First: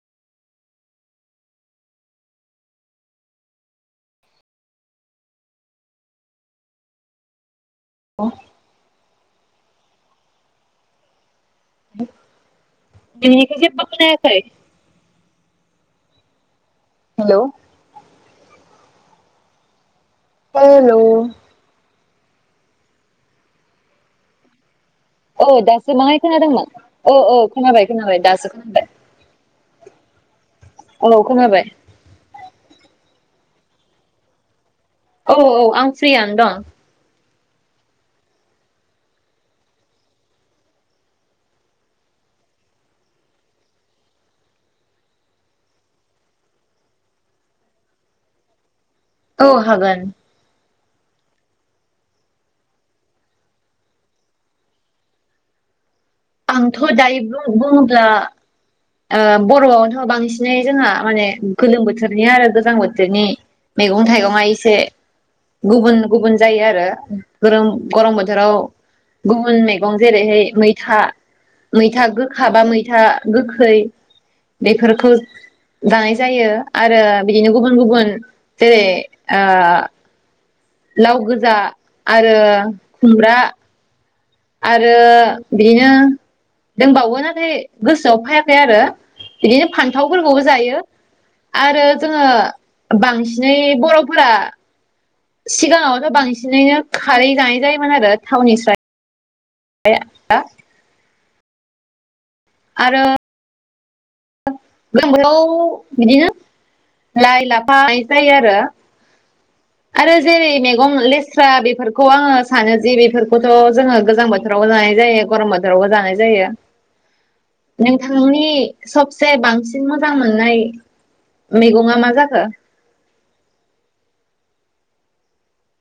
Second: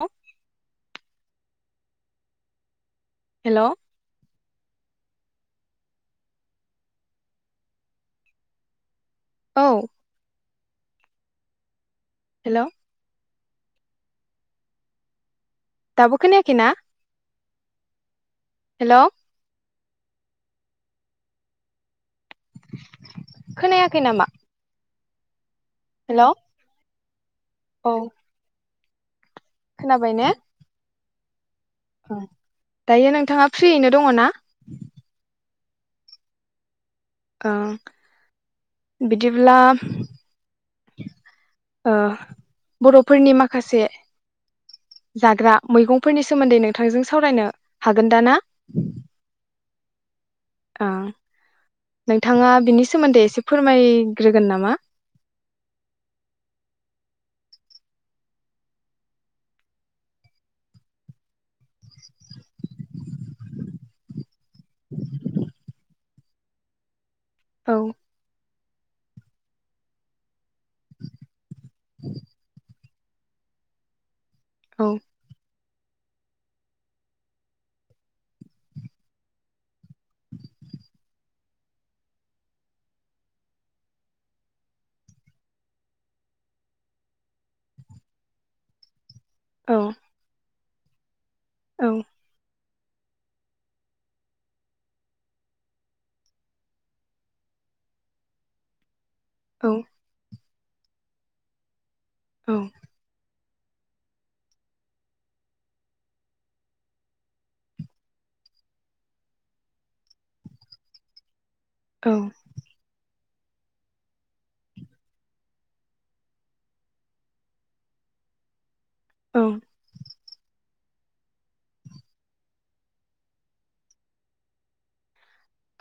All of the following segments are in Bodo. औ [unintelligible] हेल। औ। औ। बे [inaudible] खोनायाखै। दाबो खोनायाखै ना? हेलौ। हेल'। हेल'। खोनायाखै नामा? औ दासो हेल' माहायखादोंमोन औ औ खोनाबाय औ खोनाबाय दासो खोनाबाय खोनाबाय ने औ खोनाबाय दायो नोंथाङा फ्रियैनो दङ ना औ औ आं फ्रियानो दं ओ बिदिब्ला ओ बरफोरनि माखासे जाग्रा मैगंफोरनि सोमोन्दै नोंथांजों सावरायनो हागोन दा ना औ हागोन ओं नोंथाङा बिनि सोमोन्दै एसे फोरमायग्रोगोन नामा आंथ दायो बुं बुङोब्ला ओ बरआवथ बांसिनै जोंहा माने गोलोम बोथोरनि आरो गोजां बोथोरनि मैगं थाइगंआ एसे गुबुन गुबुन जायो आरो गरम औ गरम बोथोराव गुबुन मैगं जेरैहाय मैथा मैथा गोखाबा मैथा गोखै औ बेफोरखौ दानाय जायो आरो बिदिनो गुबुन गुबुन जेरै लाव गोजा आरो खुमब्रा आरो बिदिनो दोंबावो नाथाय गोसोआव फायाखै आरो औ बिदिनो फान्थावफोरखौबो जायो आरो औ जोङो बांसिनै बर'फोरा सिगाङावथ बांसिनैनो खारै जानाय जायोमोन आरो थावनि स्राय औ [unintelligible] औ आरो जोंाव [inaudible] बिदिनो लाइ लाफा जानाय जायो आरो आरो जेरै मेगं लेस [unintelligible] बेफोरखौ औ आङो सानो जि बेफोर थ जोङो गोजां बोथोरावबो जानाय जायो गरम बोथोरावबो जानाय जायो नोंथांनि सबसे औ बांसिन मोजां मोननाय मैगङा मा जाखो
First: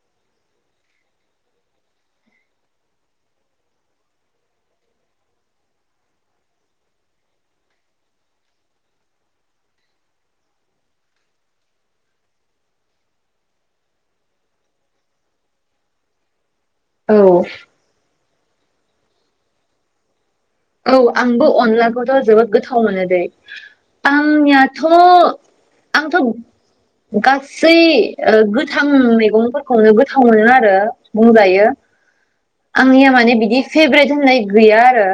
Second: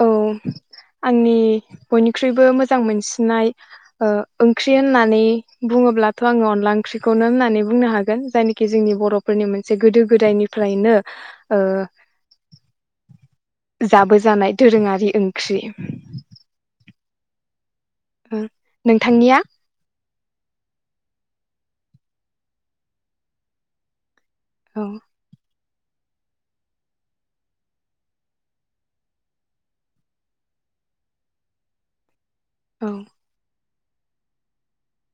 औ आंनि बयनिख्रुइबो मोजां मोनसिननाय ओ ओंख्रि होननानै बुङोब्लाथ' आङो अनला ओंख्रिखौनो होननानै बुंनो हागोन जायनोखि जोंनि बर'फोरनि मोनसे गोदो गोदायनिफ्रायनो ओ जाबोजानाय दोरोङारि ओंख्रि औ नोंथांनिया औ आंबो अनलाखौथ' जोबोद गोथाव मोनो दैे। आं नियाथ औ आंथ' गासै ओ गोथां मैगंफोरखौनो गोथाव मोनो आरो बुंजायो। औ आंनिया माने बिदि फेबब्रेद होननाय गैया आरो।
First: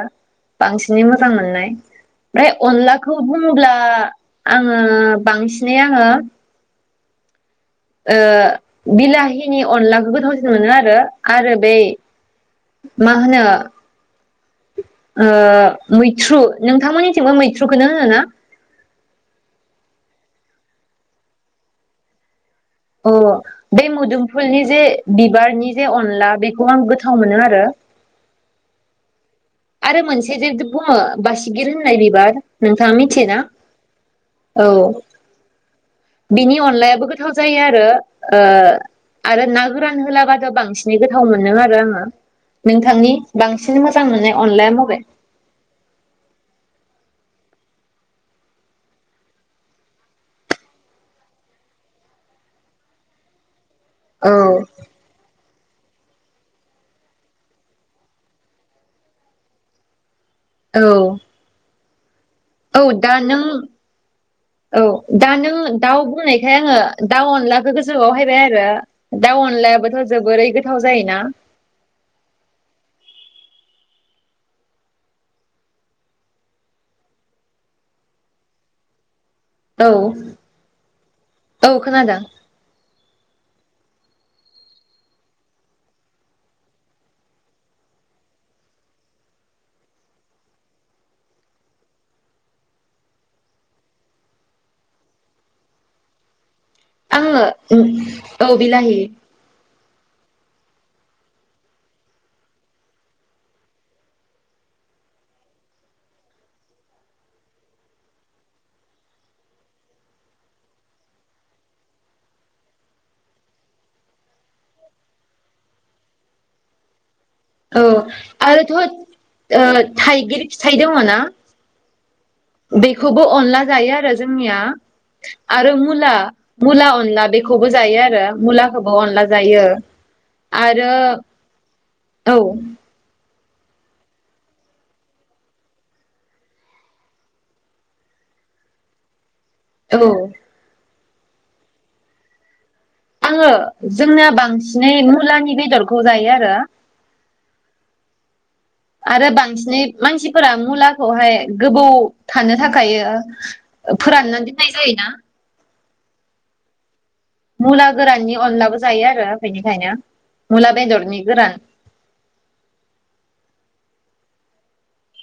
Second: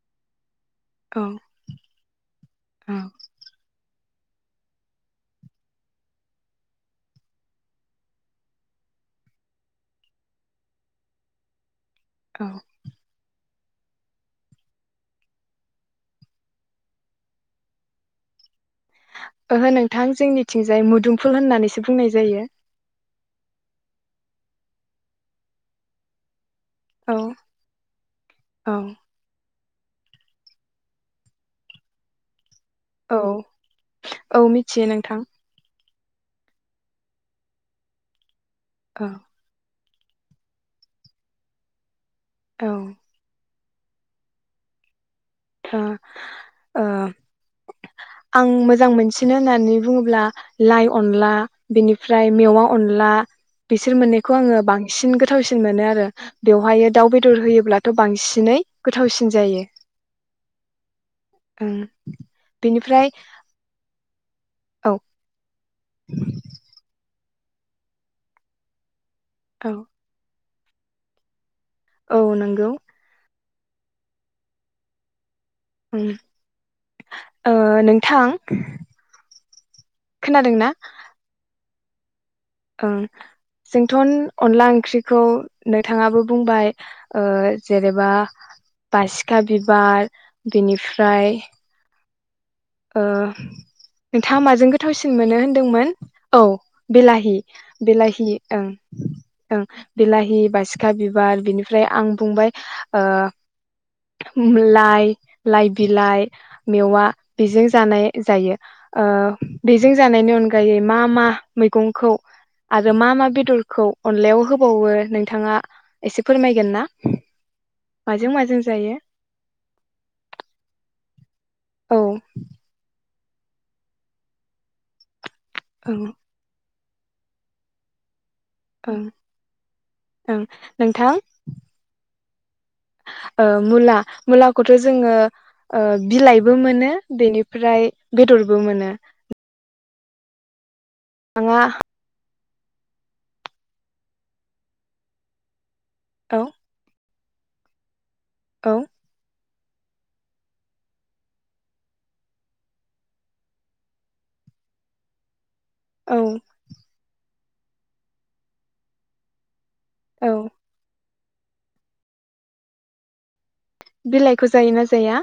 बांसिनै औ मोजां मोननाय ओमफ्राय औ अनलाखौ बुंङोब्ला आङो बांसिनै आङो ओ बिलाहिनि अनलाखौ गोथावसिन मोनो आरो आरो बै औ मा होनो ओ मैथ्रु नोंथांमोननिथिंबो मैथ्रुखौनो होनो ना? ओहो नोंथां जोंनिथिंजाय मुदुमफुल होननानैसो बुंनाय जायो। अ बे मोदोमफुलनि जे बिबारनि जे अनला बे खौ आं औ गोथाव मोनो आरो। औ आरो मोनसे जेदि बुङो बासिगिर होननाय बिबार नोंथाङा औ मिथियोना? औ। मिथियो नोंथां बिनि अनलायाबो गोथाव जायो आरो। ओ औ आरो ना गोरान होलाबाथ' बांसिनै गोथाव मोनो आरो आङो। औ ओ नोंथांनि बांसिन सिन मोजां मोननाय अनलाया माबे ओ ओ आं मोजां मोनसिनो होननानै बुङोब्ला लाइ अनला बिनिफ्राय मेवा अनला बिसोर मोननैखौ आङो औ बांसिन गोथावसिन मोनो आरो बेवहायो दाउ बेदर होयोब्लाथ बांसिनै गोथावसिन जायो ओम औ दा नों औ दा नो नों दाउ बुंनायखाय आङो दाउ अनलाखौ गोसोआव फैबाय आरो दाउ औ अनलायाबोथ' जोबोरै गो थाव जायो ना औ नंगौ। उम ओ नोंथां औ खोनादोंना औ खोनादों। ओं जोंथ' अनला ओंख्रिखौ नोंथाङाबो बुंबाय जेनेबा बासिखा बिबार बिनिफ्राय ओ नोंथाङा माजों गोथावसिन मोनो होनदोंमोन औ बिलाहि आङो बिलाहि औ ओं बिलाहि ओं बिलाहि, बासिखा बिबार बिनिफ्राय आं बुंबाय ओ लाइ लाइ बिलाइ मेवा बेजों जानाय जायो ओ बेजों जानायनि अनगायै मा मा मैगंखौ आरो मा मा बेदरखौ अनलायाव होबावो नोंथाङा एसे फोरमायगोन ना? औ माजों माजों आरोथ' जायो ओ थाइगिर फिथाइ दङ ना? औ बेखौबो अनला जायो आरो जोंनिया। आरो ओं मुला मुला अनला बेखौबो जायो आरो। मुलाखौबो ओं अनला जायो ओं आरो नोंथाङा औ ओ मुला मुलाखौथ' जोङो ओ बिलाइबो मोनो बेनिफ्राय बेदरबो मोनो। औ [unintelligible] आङो जोंनाया बांसिनै मुलानि बेदर खौ जायो औ आरो। औ आरो बां नै मानसिफोरा मुलाखौहाय गोबौ थानो थाखायो फोरानना दिननाय जायोना औ मुला गोराननि अनलाबो जायो आरो बेनो औ [unintelligible] मुला बेदरनि। गोरान बिलाइखौ जायोना जाया?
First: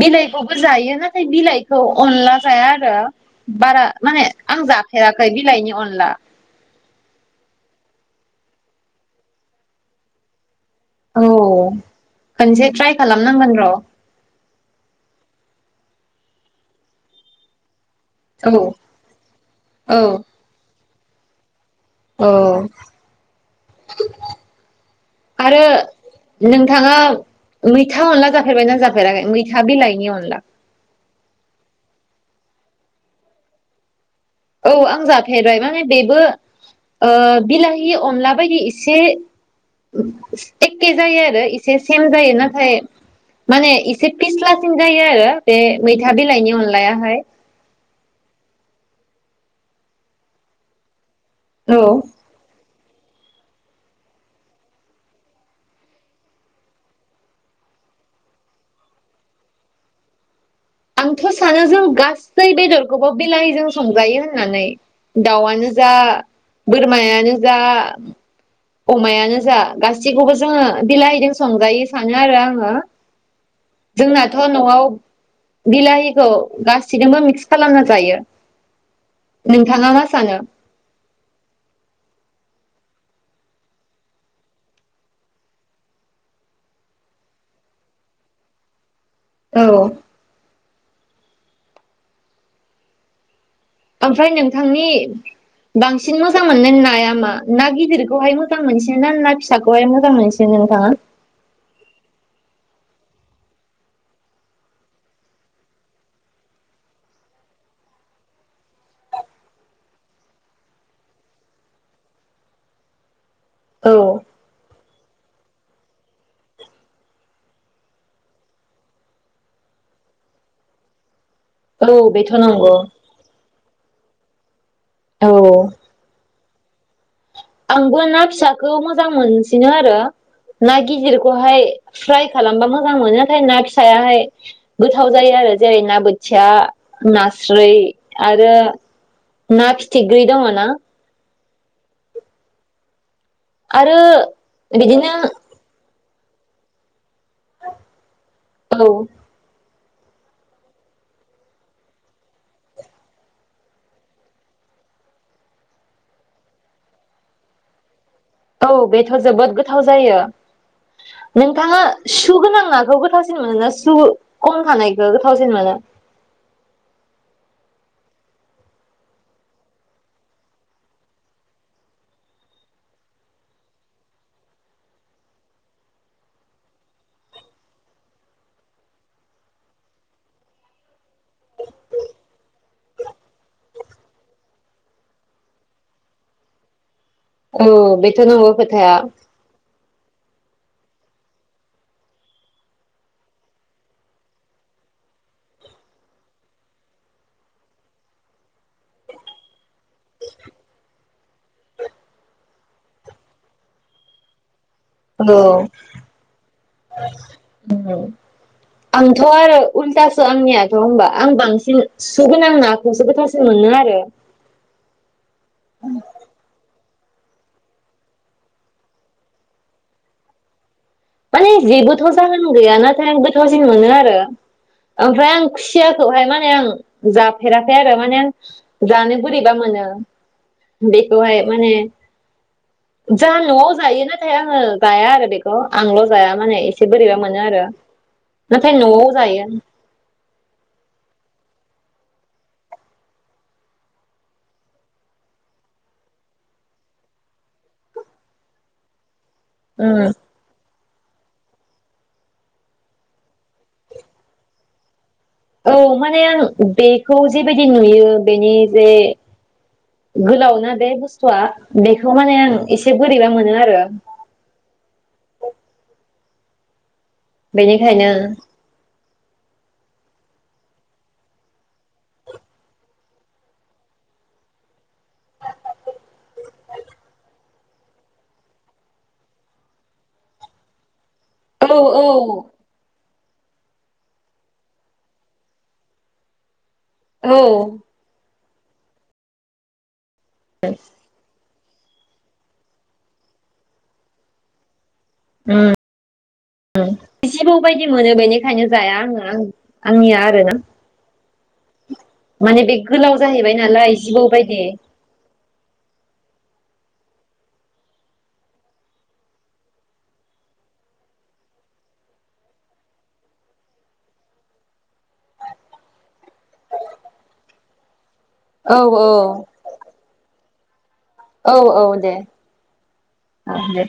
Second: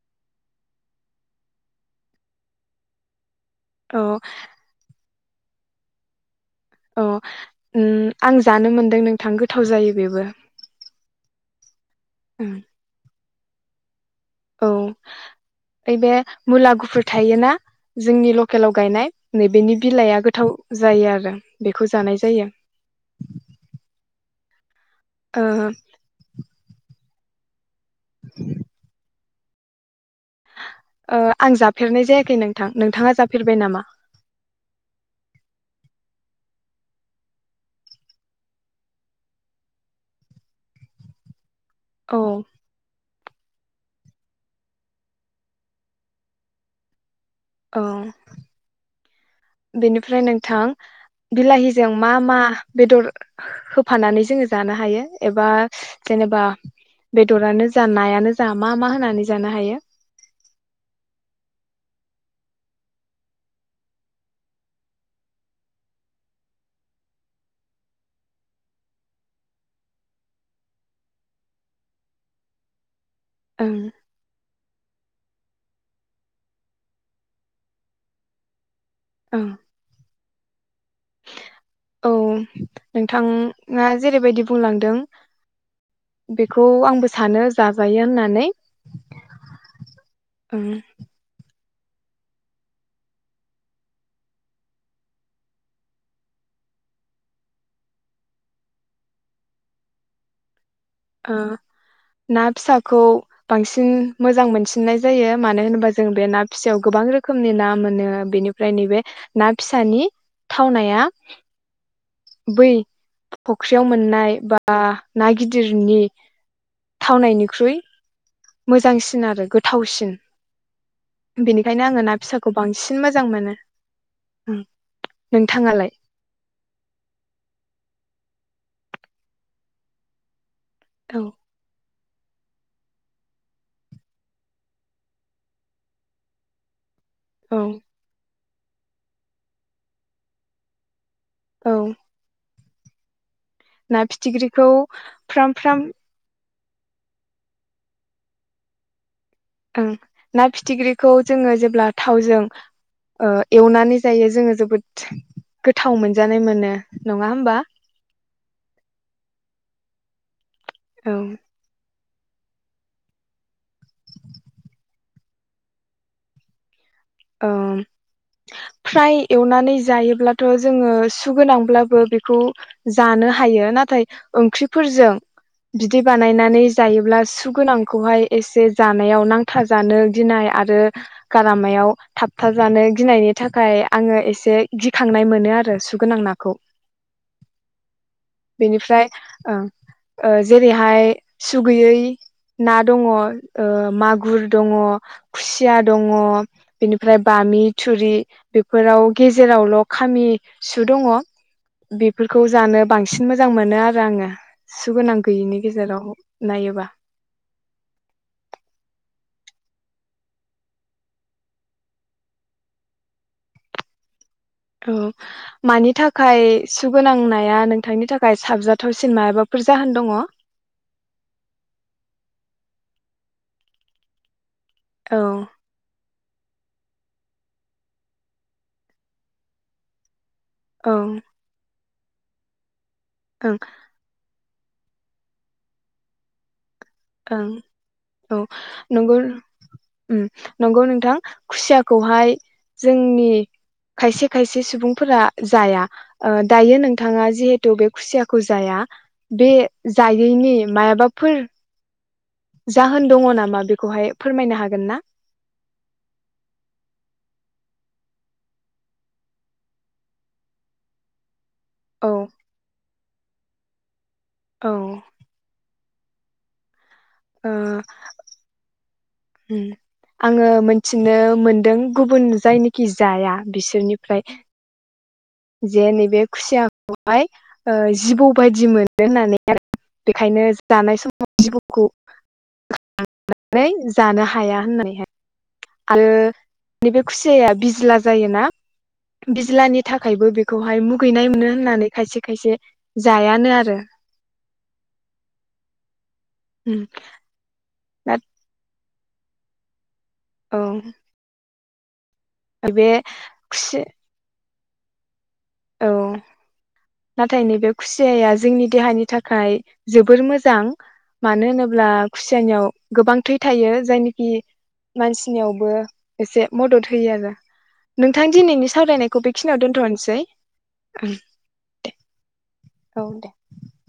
बिलाइखौबो जायो नाथाय बिलाइखौ अनला जाया आरो। बारा औ माने आं जा [unintelligible] बिलायनि अनला। अ उम आं जानो मोनदों नोंथां गोथाव जायो बेबो औ खनसे ट्राय खालाम। [unintelligible] औ ओइ बे मुला गुफुर थायो ना? जोंनि औ लकेलाव गायनाय नैबेनि औ बिलाइआ गोथाव जायो आरो। बेखौ जानाय औ जायो। ओं। नोंथांआ मैथा अनला जाफेरबायना जाफेराखै मै थाबिलायनि अन ओ आं जाफेरनाय जायाख खै नोंथां नोंथाङा जाफेरबाय नामा? औ आं जाफेरबाय माने बेबो ओ बिलाहि अनला बायदि एसे ओ एखे जायो आरो इस से सेम औ जायो नाथाय माने एसे फिस्लासिन जायो आरो बे मैथा बिलाइनि अनलायाहाय अ बेनिफ्राय नोंथां औ बिलाहिजों मा मा बेदर ओ होफानानै जोङो जानो हायो एबा जेनेबा बेदरानो जा नायानो जा मा मा होनानै जानो हायो? आंथ' सानो जों गासै बेदरखौबो बिलाहिजों संजायो होननानै दाउआनो जा बोरमायानो जा अमायानो जा गासैखौबो जोङो बिलाहिजों संजायो सानो आरो आङो। ओं जोंनाथ'न न'आव बिलाहिखौ गासिजोंबो मिक्स खालामना जायो। ओं नोंथाङा मास सानो अ नोंथाङा जेरैबायदि बुंलांदों बेखौ आंबो सानो जाजायो होननानै। ओं औ ओमफ्राय नोंथांनि बांसिन मोजां मोननाय नाया मा ना गिदिरखौहाय मोजां मोनसिनोना ना फिसाखौहाय मोजां मोनसिनो नोंथाङा? ओ ना फिसाखौ बांसिन मोजां मोनसिननाय जायो मानो होनोबा जों बे ना फिसायाव गोबां रोखोमनि ना मोनो बेनिफ्राय नैबे ना फिसानि थावनाया बै फख्रियाव औ मोननाय बा ओ ना गिदिर दिरनि थावनायनिख्रुइ मोजांसिन आरो गोथावसिन। बेनिखायनो आङो औ ना बेथ' फिसाखौ नंगौ बांसिन मोजां मोनो। ओम औ नोंथाङालाय आंबो ना फिसाखौ मोजां मोनसिनो आरो ना औ गिदिरखौहाय। फ्राय खालामबा मोजां मोनो नाथाय ना फिसायाहाय गोथाव जायो आरो जेरै ना बोथिया औ नास्रै आ आरो ना फिथिग्रि दङना औ आरो ना फिथिख्रिखौ बिदिनो फ्राम फ्राम। औ। ओं ना फिथिख्रिखौ जोङो जेब्ला थावजों ओ एवनानै जायो जोङो जोबोद गोथाव मोनजानाय मोनो नङा होमबा? औ बेथ जोबोद गोथाव जायो औ नोंथाङा सु गोनां नाखौ गोथावसिन मोनो ना सु खम थानायखौ गोथावसिन मोनो ओम फ्राय एवनानै जायोब्लाथ जोङो सुगोनांब्लाबो बेखौ जानो हायो नाथाय ओंख्रिफोरजों बिदि बानायनानै जायोब्ला सुगोनांखौहाय एसे जानायाव नांथा जानो गिनाय आरो गारामायाव थाब था जानो गिनायनि थाखाय आङो एसे गिखांनाय मोनो आरो सुगोनां नाखौ । औ बेथ' नोंगौ खोथा। बाहाय सुगैयै ना दङ ओ मागुर दङ खुसिया दङ बेनिफ्राय बामि थुरि बेफोराव गेजेरावल' खामि सु दङ बेफोरखौ जानो बांसिन मोजां मोनो आरो आङो । औ औ नायोबा आं थ' आरो उल्थासो आंनियाथ' होनबा आं बांसिन सुगोनां नाखौसो गोथांसिन मोनो आरो औ मानि थाखाय सुगोनांनाया नोंथांनि थाखाय साबजाथावसिन मायबाफोर जाहोन दङ? माने जेबोथ' जाहोन गैया नाथाय आं गोथावसिन मोनो आरो। औ ओमफ्राय आं खुसियाखौहाय मा आं जाफेराखै आरो माने जानो बोरैबा मोनो । ओं बेखौहाय माने जोहा ओं न'आव जायो नाथाय आं [unintelligible] जाया आरो बेखौ । आंल' जाया माने एसे बोरैबा मोनो ओं आरो औ नाथाय न'आव नोंगौ जायो उम नोंगौ नोंथां। खुसियाखौहाय जोंनि खायसे खायसे सुबुंफोरा जाया ओ दायो नोंथाङा जिहेथु बे खुसियाखौ जाया बे उम जायैनि मायाबा फोर जाहोन दङ नामा बेखौहाय फोरमायनो हागोन ना? औ माने आं बेखौ जेबायदि नुयो बेनि जे गोलाव ना बे बुस्थुआ औ बेखौ माने आं इसे से बोरैबा मोनो आरो औ। ओ बेनिखायनो उम आङो मोनथिनो मोनदों गुबुन जायनोखि जाया बिसोरनिफ्राय जे नैबे खुसियाखौहाय ओ जिबौ बायदि मोनो होननानै आरो बेखायनो जानाय सम [unintelligible] औ औ लांनानै जानो हाया होननानैहाय। आरो नि बे औ खुसियाया बिज्ला जायोना? बिज्लानि थाख खायबो बेखौहाय मुगैनाय मोनो। होननानै खायसे खायसे जायानो आरो उम जिबौ बायद मोनो बेनिखायनो जाया आङो आं आंनिया आरोना। औ [inaudible] माने बे गोलाव जाहैबाय खुसि नालाय जिबौ बायदि। [inaudible] औ नाथाय नैबे खुसियाया जोंनि देहानि थाखाय जोबोर मोजां मानो होनोब्ला खुसियानियाव गोबां थै थायो जायनिखि मानसिनियावबो एसे मदद होयो आरो। नोंथां दिनैनि औ औ सावरायनायखौ बेखिनियाव दोन्थनोसै। औ औ दे दे। औ दे।